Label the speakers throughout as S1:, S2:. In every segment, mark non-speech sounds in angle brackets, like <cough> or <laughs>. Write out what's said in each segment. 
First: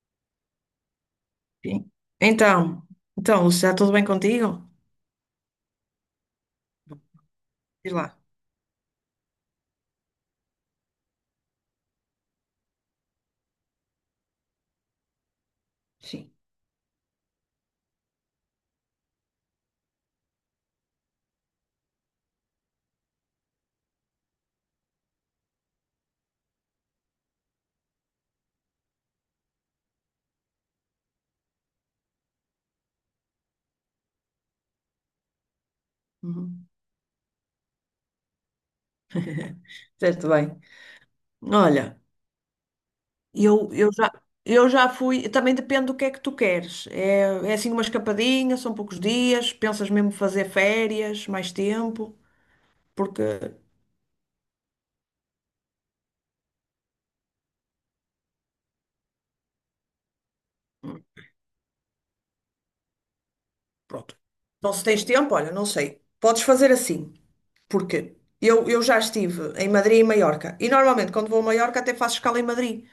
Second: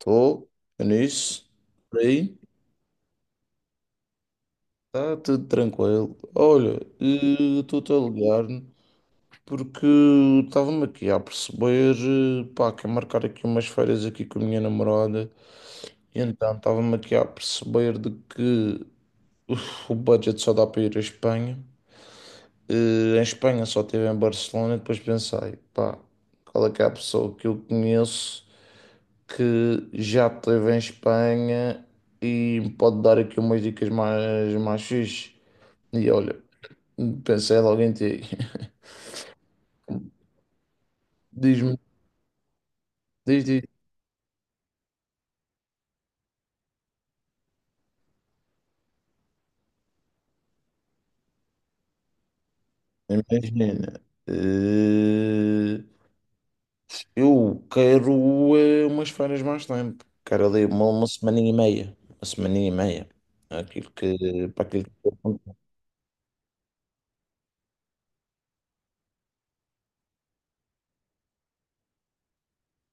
S1: Estou é nisso.
S2: Sim.
S1: Por aí.
S2: Então, então, Lúcia, está tudo bem contigo?
S1: Está tudo tranquilo. Olha, estou-te
S2: Diz
S1: a
S2: lá.
S1: ligar porque estava-me aqui a perceber, pá, quero marcar aqui umas férias aqui com a minha namorada. E
S2: Sim.
S1: então estava-me aqui a perceber de que o budget só dá para ir à Espanha. Em Espanha só estive em Barcelona e depois pensei, pá, qual é que é a pessoa que eu conheço? Que já esteve em Espanha e me pode dar aqui umas dicas mais fixe. E olha,
S2: Uhum.
S1: pensei logo em ti. <laughs>
S2: Certo, bem.
S1: Diz-me,
S2: Olha,
S1: diz.
S2: eu, eu já, eu já fui. Também depende do que é que tu queres. É assim uma escapadinha, são poucos dias. Pensas mesmo fazer férias, mais tempo? Porque,
S1: Imagina, eh, eu quero umas férias mais tempo. Quero ali uma semana e meia. Uma semana e meia.
S2: pronto.
S1: Para
S2: Então, se
S1: aquilo que
S2: tens
S1: eu
S2: tempo, olha,
S1: vou
S2: não sei. Podes fazer assim, porque eu já estive em Madrid e Maiorca. E normalmente, quando vou a Maiorca, até faço escala em Madrid.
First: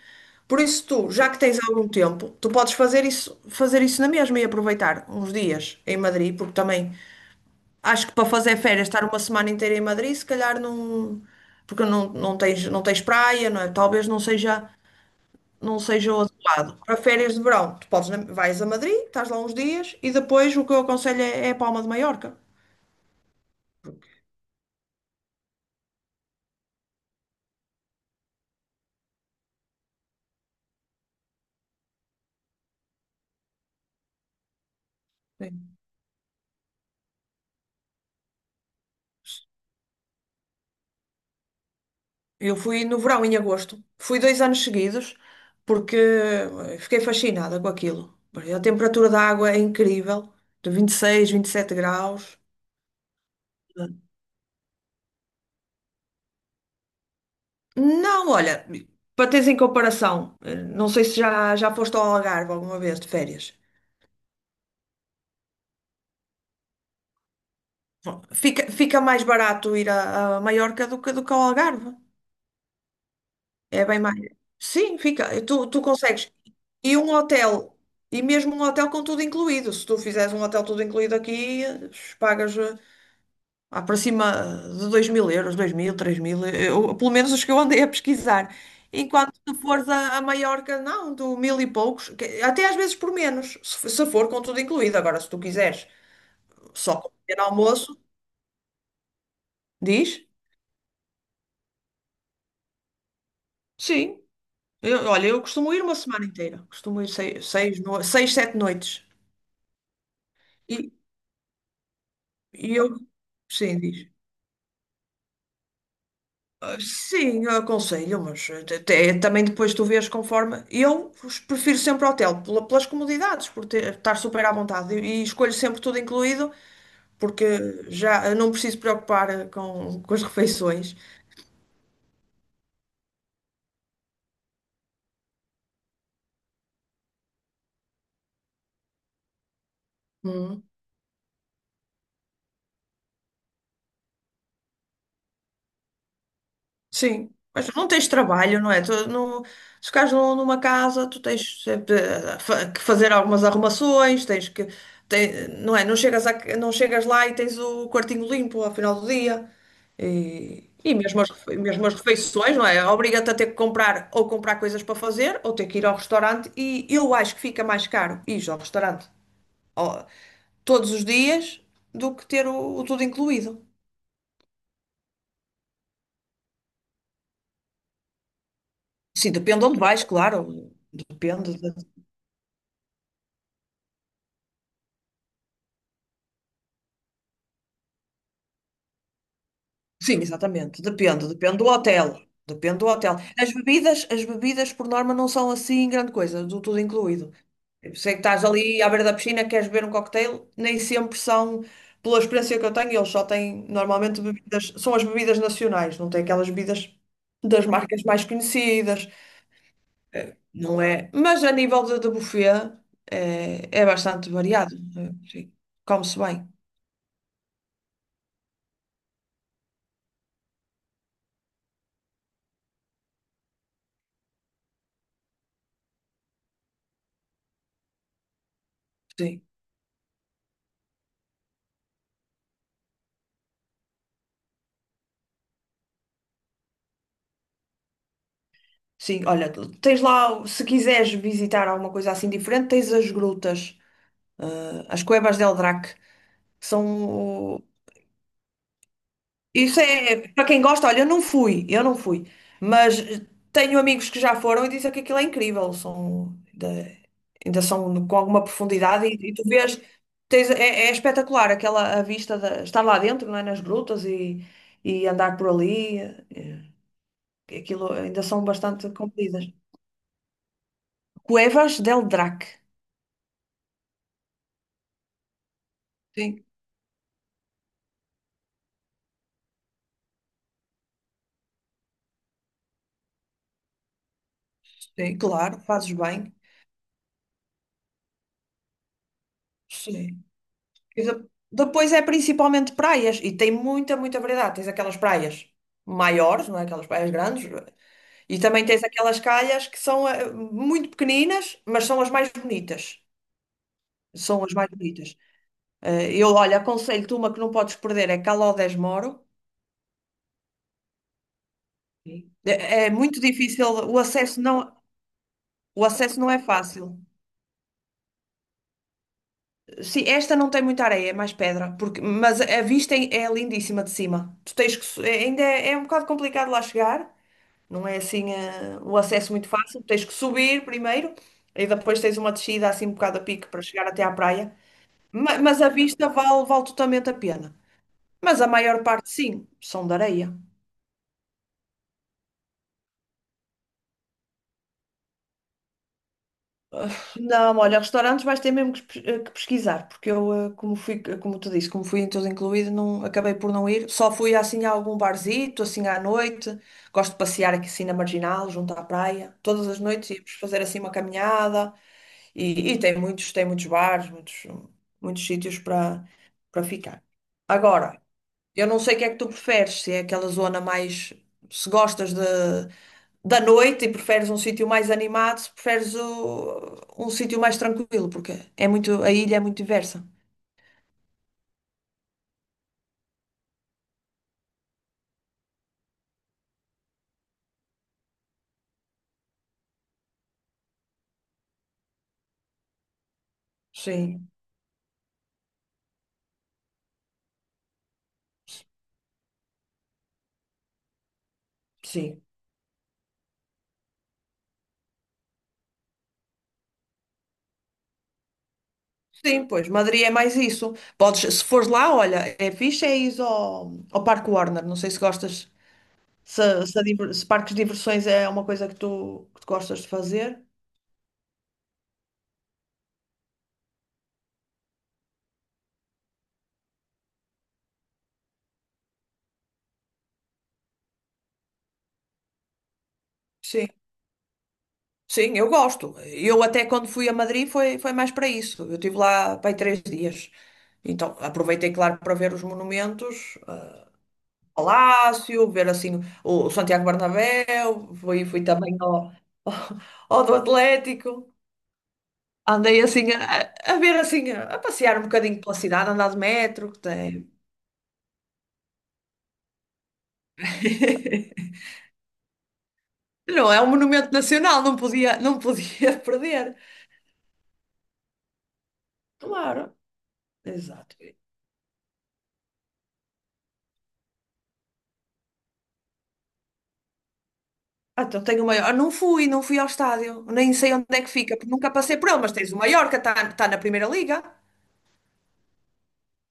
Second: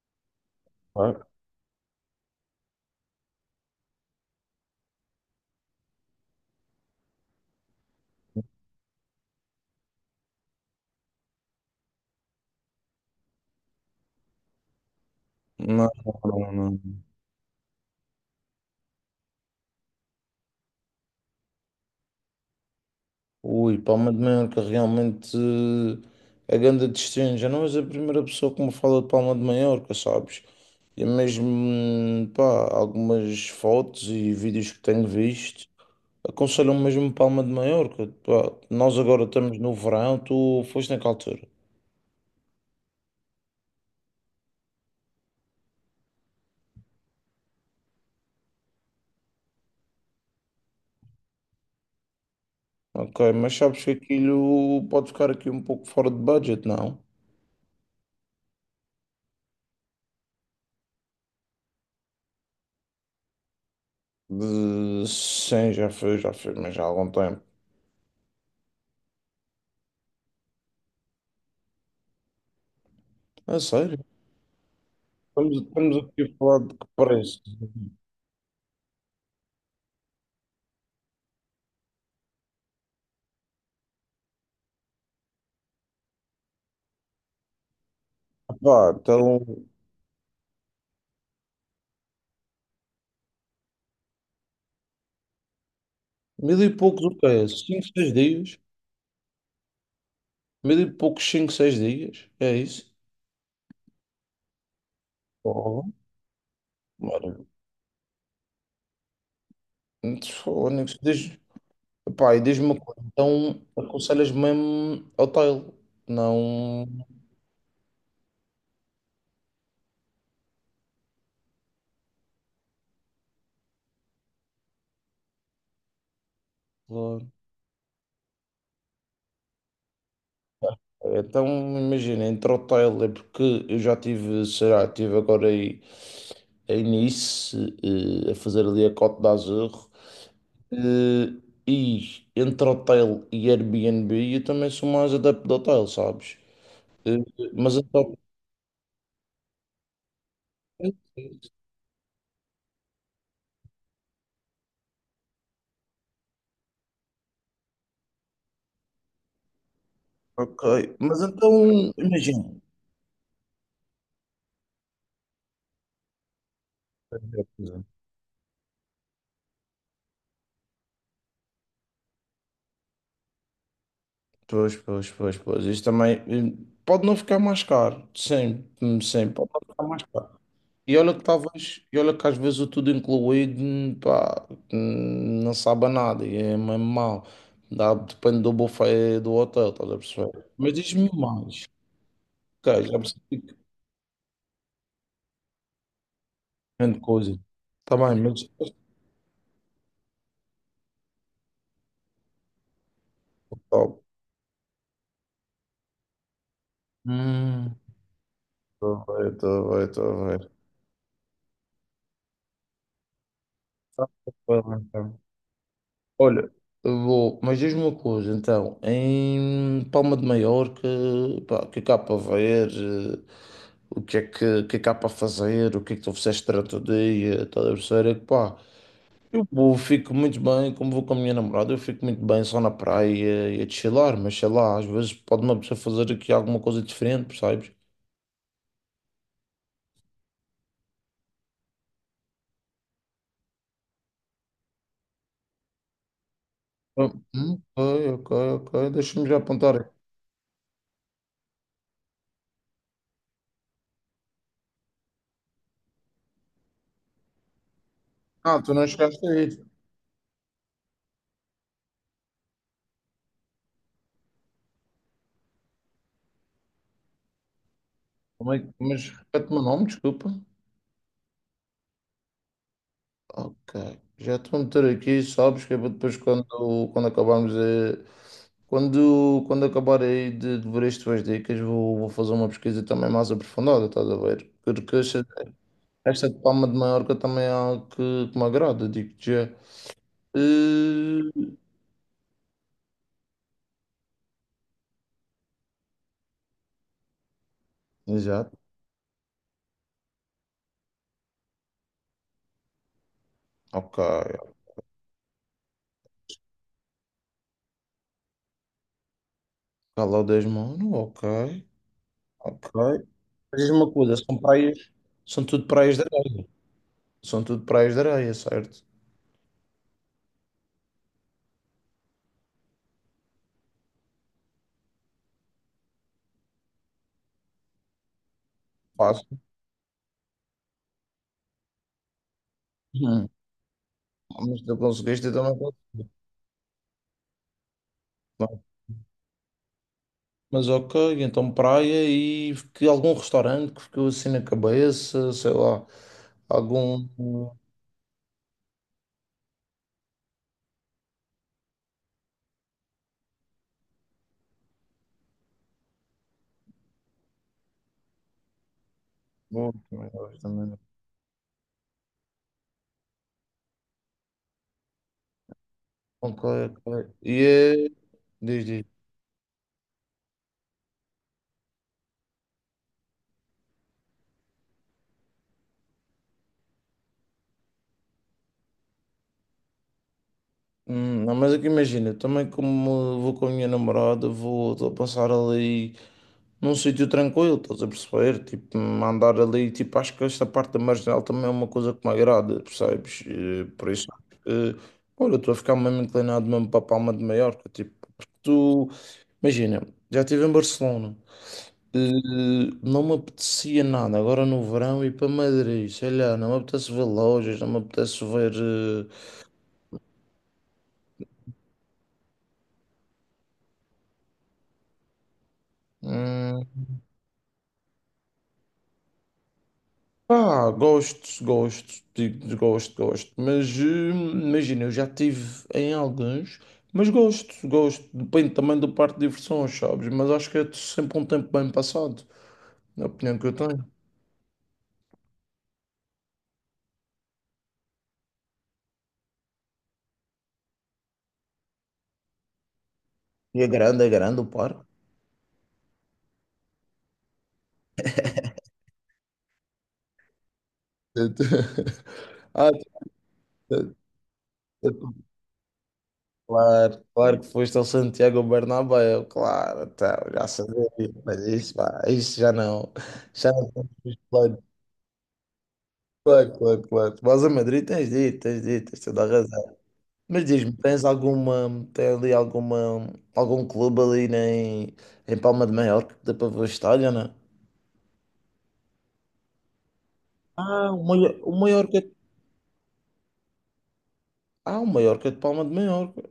S2: Por isso, tu,
S1: contar.
S2: já que tens algum tempo, tu podes fazer isso na mesma e aproveitar uns dias em Madrid, porque também acho que para fazer férias, estar uma semana inteira em Madrid, se calhar não. Porque não, não tens praia, não é? Talvez não
S1: Não,
S2: seja o adequado. Para
S1: não.
S2: férias de verão, tu podes, vais a Madrid, estás lá uns dias e depois o que eu aconselho é a Palma de Maiorca.
S1: Ui, Palma de Mallorca, realmente a grande destino. Já não és a primeira pessoa que me fala de Palma de Maiorca, sabes? E é mesmo, pá, algumas fotos e vídeos que tenho visto
S2: Sim.
S1: aconselham mesmo Palma de Maiorca. Pá, nós agora estamos no verão, tu foste naquela altura.
S2: Eu fui no verão, em agosto. Fui 2 anos seguidos porque fiquei fascinada com aquilo. A temperatura da água é incrível, de 26, 27 graus.
S1: Ok, mas sabes que aquilo pode ficar aqui um pouco fora de budget, não?
S2: Não, olha, para teres em comparação, não sei se já foste ao Algarve alguma vez de férias.
S1: De- Sim, já foi, mas já há algum tempo.
S2: Bom, fica mais barato ir a Maiorca do que ao Algarve.
S1: É
S2: É bem
S1: sério?
S2: mais. Sim, fica. Tu
S1: Estamos aqui
S2: consegues.
S1: a falar de que
S2: E um
S1: preço?
S2: hotel, e mesmo um hotel com tudo incluído. Se tu fizeres um hotel tudo incluído aqui, pagas para cima de €2.000, 2.000, 3.000, eu, pelo menos os que eu andei a pesquisar.
S1: Pá,
S2: Enquanto tu
S1: então.
S2: fores a Maiorca, não, do mil e poucos, até às vezes por menos, se for com tudo incluído. Agora, se tu quiseres
S1: Mil e
S2: só
S1: poucos o
S2: comer
S1: quê? Cinco,
S2: almoço,
S1: seis dias?
S2: diz,
S1: Mil e poucos, cinco, seis dias? É isso?
S2: sim. Olha, eu costumo ir
S1: Oh,
S2: uma semana inteira, costumo ir
S1: olha,
S2: seis, seis, no- seis, sete noites.
S1: Fónix, diz, pá, e diz-me
S2: E
S1: uma
S2: eu,
S1: coisa, então
S2: sim, diz.
S1: aconselhas mesmo hotel,
S2: "Ah,
S1: não...
S2: sim, eu aconselho, mas até, também depois tu vês conforme. Eu prefiro sempre hotel, pelas comodidades, estar super à vontade. E escolho sempre tudo incluído, porque já não preciso preocupar com as refeições.
S1: Então, imagina, entre hotel, é porque eu já tive, sei lá, estive agora aí em Nice, a fazer ali a Côte d'Azur, eh, e entre hotel e Airbnb, eu também sou mais adepto de hotel, sabes? Eh,
S2: Sim, mas
S1: Mas
S2: não tens
S1: então,
S2: trabalho, não é? Tu, não, se ficares numa casa, tu tens sempre que fazer algumas arrumações, tens que, não é? Não chegas, não chegas lá e tens o quartinho limpo ao final do dia.
S1: ok.
S2: E
S1: Mas
S2: mesmo
S1: então,
S2: mesmo as
S1: imagina.
S2: refeições, não é? Obriga-te a ter que comprar ou comprar coisas para fazer ou ter que ir ao restaurante. E eu acho que fica mais caro ir ao restaurante ó, todos os dias do que ter o tudo incluído.
S1: Pois. Isto também pode não ficar mais caro. Sim, sim,
S2: Sim,
S1: pode não
S2: depende onde
S1: ficar mais
S2: vais,
S1: caro.
S2: claro. Depende.
S1: E olha que às vezes o tudo incluído, pá, não sabe a nada e é mesmo mau. Dá, depende do buffet do hotel, estás a
S2: Sim,
S1: perceber? Mas
S2: exatamente.
S1: diz-me
S2: Depende do
S1: mais.
S2: hotel. Depende
S1: Ok,
S2: do
S1: já
S2: hotel.
S1: percebi que
S2: As bebidas por norma não são assim grande coisa, do tudo
S1: grande
S2: incluído.
S1: coisa. Tá
S2: Sei
S1: bem,
S2: que estás
S1: mas.
S2: ali à beira da piscina, queres beber um cocktail, nem sempre são, pela experiência que eu tenho, eles só têm
S1: Top.
S2: normalmente bebidas, são as bebidas nacionais, não têm aquelas bebidas das
S1: Hum.
S2: marcas mais conhecidas.
S1: Estou bem.
S2: Não é? Mas a nível de buffet é
S1: Tá
S2: bastante
S1: bom,
S2: variado.
S1: então.
S2: Sim. Come-se bem.
S1: Olha, eu vou, mas diz-me uma coisa, então, em Palma de Maiorca, pá, o que é que há para ver, o que é que, o que é que há para fazer, o que é que tu fizeste durante o dia, tá a ver, é que pá,
S2: Sim.
S1: eu vou- fico muito bem, como vou com a minha namorada, eu fico muito bem só na praia e a chilar, mas sei lá, às vezes pode uma pessoa fazer aqui alguma coisa diferente, percebes?
S2: Sim, olha, tens lá, se quiseres visitar alguma coisa assim diferente, tens as grutas, eh, as Cuevas del Drac, que
S1: Ah,
S2: são...
S1: ok, deixa-me já apontar
S2: Isso
S1: aqui.
S2: é, para quem gosta, olha, eu não fui, mas tenho amigos que já foram e dizem que aquilo é incrível, são, ainda são com alguma
S1: Ah, tu não
S2: profundidade
S1: chegaste
S2: e
S1: a
S2: tu
S1: ir.
S2: vês, tens, é espetacular aquela a vista, de, estar lá dentro, não é, nas grutas e andar por ali, aquilo ainda são
S1: Como é que-
S2: bastante
S1: Mas
S2: compridas.
S1: repete o meu nome, desculpa.
S2: Cuevas del Drac.
S1: Ok. Já estou a meter aqui, sabes, que é para depois
S2: Sim.
S1: quando, quando acabarmos a- quando acabar aí de ver as tuas dicas, vou fazer uma pesquisa também mais aprofundada, estás a ver? Porque
S2: Sim,
S1: esta,
S2: claro, fazes
S1: esta
S2: bem.
S1: de Palma de Maiorca também é algo que me agrada, digo-te já.
S2: Sim. E de-
S1: Eh,
S2: depois é principalmente praias e tem muita variedade. Tens aquelas praias maiores, não é? Aquelas praias grandes, e
S1: Exato.
S2: também tens aquelas calhas que são muito pequeninas, mas são as mais bonitas.
S1: Ok.
S2: São as mais bonitas. Olha, aconselho-te uma que não podes perder, é Caló Moro.
S1: Calor Mano, ok.
S2: Sim.
S1: Ok.
S2: É muito
S1: Mas
S2: difícil,
S1: diz-me uma coisa, são praias, são tudo
S2: o
S1: praias de
S2: acesso não é
S1: areia,
S2: fácil.
S1: são tudo praias de areia, certo?
S2: Sim, esta não tem muita areia, é mais pedra, porque, mas a vista é lindíssima de cima. Tu tens que, é um bocado complicado lá chegar, não é assim o acesso
S1: Fácil.
S2: muito fácil. Tens que subir primeiro e depois tens uma descida assim um bocado a
S1: Hum.
S2: pique para chegar até à praia.
S1: Mas tu conseguiste, eu também
S2: Mas, a
S1: consegui.
S2: vista vale totalmente a pena. Mas a maior parte, sim, são de areia.
S1: Mas ok, então praia e que algum restaurante que ficou assim na cabeça, sei lá, algum. Bom,
S2: Não, olha, restaurantes vais ter mesmo que pesquisar, porque eu, como fui, como tu disse, como fui em tudo incluído, não, acabei por não ir. Só fui assim a algum barzito, assim à noite. Gosto de passear aqui assim na Marginal, junto à praia. Todas as
S1: também
S2: noites íamos
S1: gosto
S2: fazer
S1: também.
S2: assim uma caminhada. E tem muitos, bares, muitos, muitos sítios
S1: Ok,
S2: para ficar.
S1: ok. E é.
S2: Agora, eu não
S1: Diz.
S2: sei o que é que tu preferes, se é aquela zona mais, se gostas de da noite e preferes um sítio mais animado, se preferes um sítio mais tranquilo, porque a ilha é muito diversa.
S1: Não, mas é que imagina, também como vou com a minha namorada, vou, estou a passar ali num sítio tranquilo, estás a perceber? Tipo, andar ali, tipo, acho que esta parte da marginal também é uma coisa que me agrada, percebes? Por isso,
S2: Sim,
S1: eh, olha, estou a ficar mesmo inclinado mesmo para a Palma de Maiorca, tipo, porque tu, imagina, já estive em Barcelona, eh,
S2: sim.
S1: não me apetecia nada, agora no verão ir para Madrid, sei lá, não me apetece ver lojas, não me apetece ver.
S2: Sim, pois, Madrid é mais isso. Podes, se fores lá, olha, é fixe, é ir ao Parque Warner. Não sei se gostas, se,
S1: Hum,
S2: se parques de diversões é uma coisa que tu gostas de fazer.
S1: Ah, gosto, mas imagina, eu já tive em alguns, mas gosto, depende também do parque de diversões, sabes? Mas acho que é sempre um tempo bem passado, na opinião que eu
S2: Sim.
S1: tenho.
S2: Sim, eu gosto. Eu até quando fui a Madrid foi, mais para isso. Eu estive lá para aí 3 dias. Então aproveitei, claro, para ver os monumentos,
S1: E é grande o parque.
S2: Palácio, ver assim o Santiago Bernabéu, fui também ao, <laughs> ao do Atlético.
S1: <laughs> Ah,
S2: Andei assim a ver assim, a
S1: tu-
S2: passear um
S1: tu-
S2: bocadinho pela cidade, andar de metro, que
S1: claro,
S2: tem.
S1: claro que foste ao Santiago Bernabéu, claro, então, já sabia, mas
S2: <laughs>
S1: isso, pá, já
S2: Não, é um
S1: não
S2: monumento
S1: temos planos.
S2: nacional, não podia, não podia <laughs>
S1: Claro,
S2: perder.
S1: claro, claro. Mas a Madrid tens dito, tens dito, tens toda a
S2: Claro,
S1: razão. Mas diz-me,
S2: exato.
S1: tem ali alguma, algum clube ali em, em Palma de Maiorca que dá para ver o estádio, não é?
S2: Ah, então tenho o maior. Não fui, ao estádio, nem sei onde
S1: Ah,
S2: é
S1: o
S2: que
S1: maior,
S2: fica, porque nunca passei por ele, mas tens o Mallorca, está tá tá na Primeira Liga.
S1: O Maiorca de Palma de Maiorca.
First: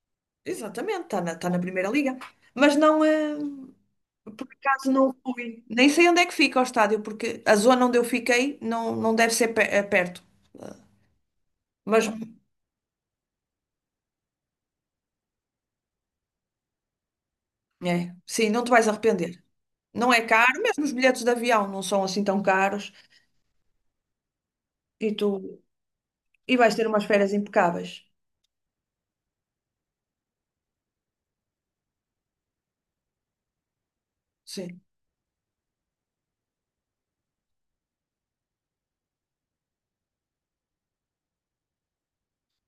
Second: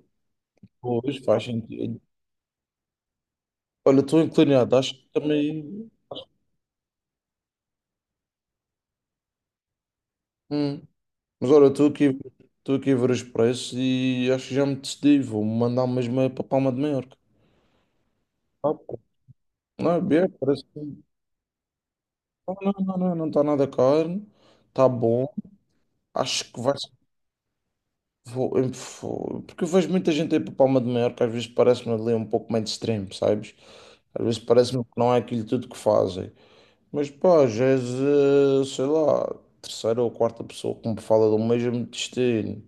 S2: Exatamente,
S1: Pois, faz
S2: tá na Primeira
S1: sentido.
S2: Liga. Mas não é.
S1: Olha, estou
S2: Por
S1: inclinado,
S2: acaso
S1: acho que
S2: não fui. Nem
S1: também...
S2: sei onde é que fica o estádio, porque a zona onde eu fiquei não, não deve ser perto.
S1: Hum. Mas olha,
S2: Mas,
S1: estou aqui a ver os preços e acho que já me decidi, vou mandar mesmo é para Palma de Maiorca.
S2: sim, não te
S1: Ah,
S2: vais
S1: pô.
S2: arrepender.
S1: Não, é
S2: Não é
S1: bem,
S2: caro,
S1: parece que...
S2: mesmo os
S1: Não,
S2: bilhetes de avião não são assim tão caros.
S1: não está nada caro, está
S2: E
S1: bom.
S2: tu
S1: Acho
S2: e
S1: que vai
S2: vais ter umas férias impecáveis.
S1: Vou- eu vou- porque eu vejo muita gente aí para Palma de Mallorca, às vezes parece-me ali um pouco mainstream, sabes? Às vezes
S2: Sim,
S1: parece-me que não é aquilo tudo que fazem. Mas pá, já és, sei lá, terceira ou quarta pessoa que me fala do mesmo destino.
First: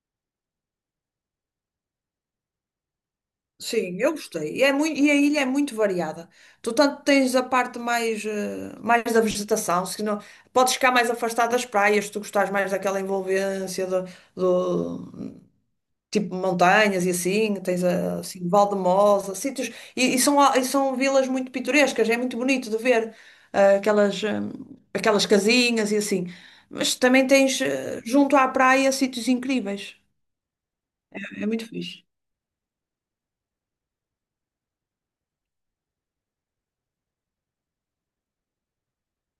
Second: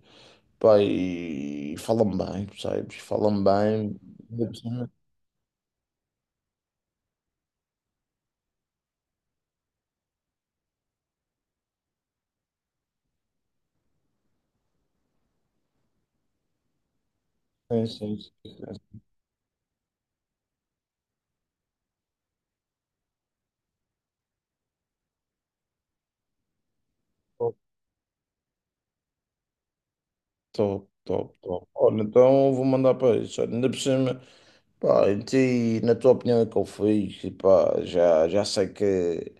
S1: Pá, e falam bem, sabes? Falam bem.
S2: sim, eu gostei. E, e a ilha é muito variada. Tu tanto tens a parte mais, mais da vegetação, se não, podes ficar mais afastado das praias, se tu gostares mais daquela envolvência do, tipo montanhas e assim, tens assim,
S1: Sim.
S2: Valdemosa, sítios, e são vilas muito pitorescas, é muito bonito de ver aquelas, aquelas casinhas e assim. Mas também
S1: Top,
S2: tens junto à praia sítios incríveis.
S1: top.
S2: É muito
S1: Olha,
S2: fixe.
S1: então vou mandar para isso. Ainda por cima. Pá, e ti, na tua opinião, é que eu fiz? E pá, já sei que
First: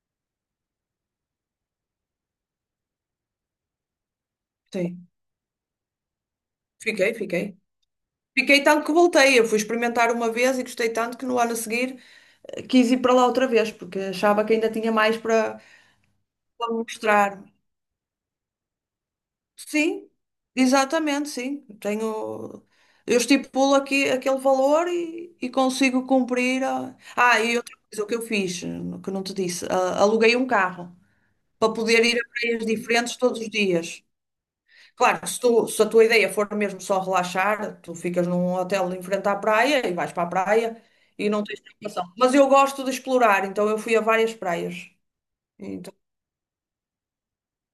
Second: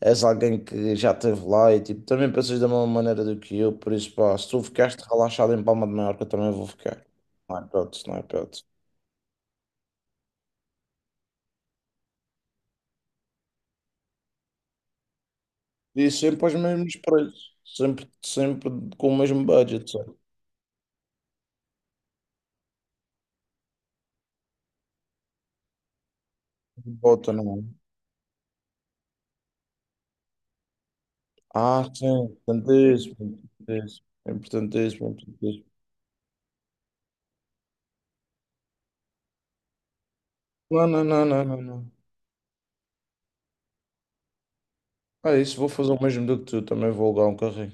S1: és alguém que já esteve lá e tipo, também pensas da mesma maneira do que eu, por isso, pá, se tu ficaste
S2: Sim.
S1: relaxado em Palma de Mallorca, eu também vou ficar.
S2: Fiquei.
S1: Não é hipótese, não é
S2: Fiquei
S1: hipótese.
S2: tanto que voltei. Eu fui experimentar uma vez e gostei tanto que no ano a seguir quis ir para lá outra vez, porque achava que ainda tinha mais para,
S1: E sempre aos
S2: me
S1: mesmos
S2: mostrar.
S1: preços, sempre com o mesmo budget,
S2: Sim,
S1: sabe?
S2: exatamente, sim. Tenho, eu estipulo aqui aquele valor e consigo cumprir a...
S1: Volta,
S2: Ah,
S1: não
S2: e
S1: é?
S2: outra coisa que eu fiz, que não te disse, aluguei um carro para
S1: Ah,
S2: poder
S1: sim,
S2: ir a praias diferentes todos os dias. Claro,
S1: importantíssimo.
S2: se a tua ideia for mesmo só relaxar, tu ficas num hotel em frente à praia e vais para a praia e não tens
S1: Não.
S2: preocupação. Mas eu gosto de explorar, então eu fui a várias praias.
S1: É isso, vou fazer
S2: Então,
S1: o mesmo do que tu, também vou alugar um carrinho.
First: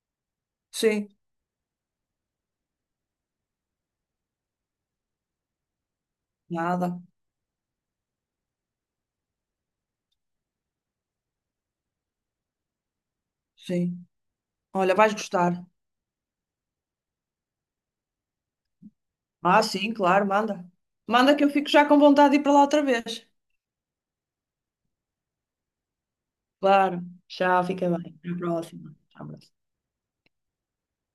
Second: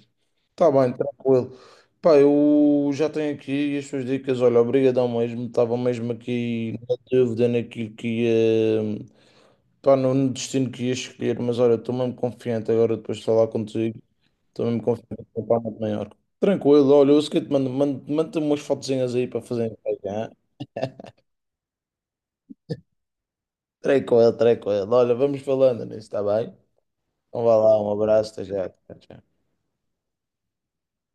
S1: Tá bem,
S2: sim,
S1: tranquilo. Pá, eu já tenho aqui as suas dicas. Olha, obrigadão mesmo. Estava mesmo aqui na
S2: nada,
S1: dúvida naquilo que ia. Pá, no destino que ia escolher, mas olha, estou mesmo confiante agora depois de falar contigo.
S2: sim.
S1: Estou mesmo
S2: Olha, vais
S1: confiante que vou para
S2: gostar.
S1: muito maior. Tranquilo, olha, eu sei que te mando umas fotozinhas aí para
S2: Ah,
S1: fazer.
S2: sim, claro,
S1: Hein?
S2: manda. Manda que eu fico já com vontade de ir para lá outra vez.
S1: Tranquilo, tranquilo. Olha, vamos falando nisso, está bem?
S2: Claro,
S1: Então vá
S2: já
S1: lá,
S2: fica
S1: um
S2: bem. Até
S1: abraço,
S2: a
S1: até já.
S2: próxima.
S1: Tchau,
S2: Até à
S1: tchau.
S2: próxima.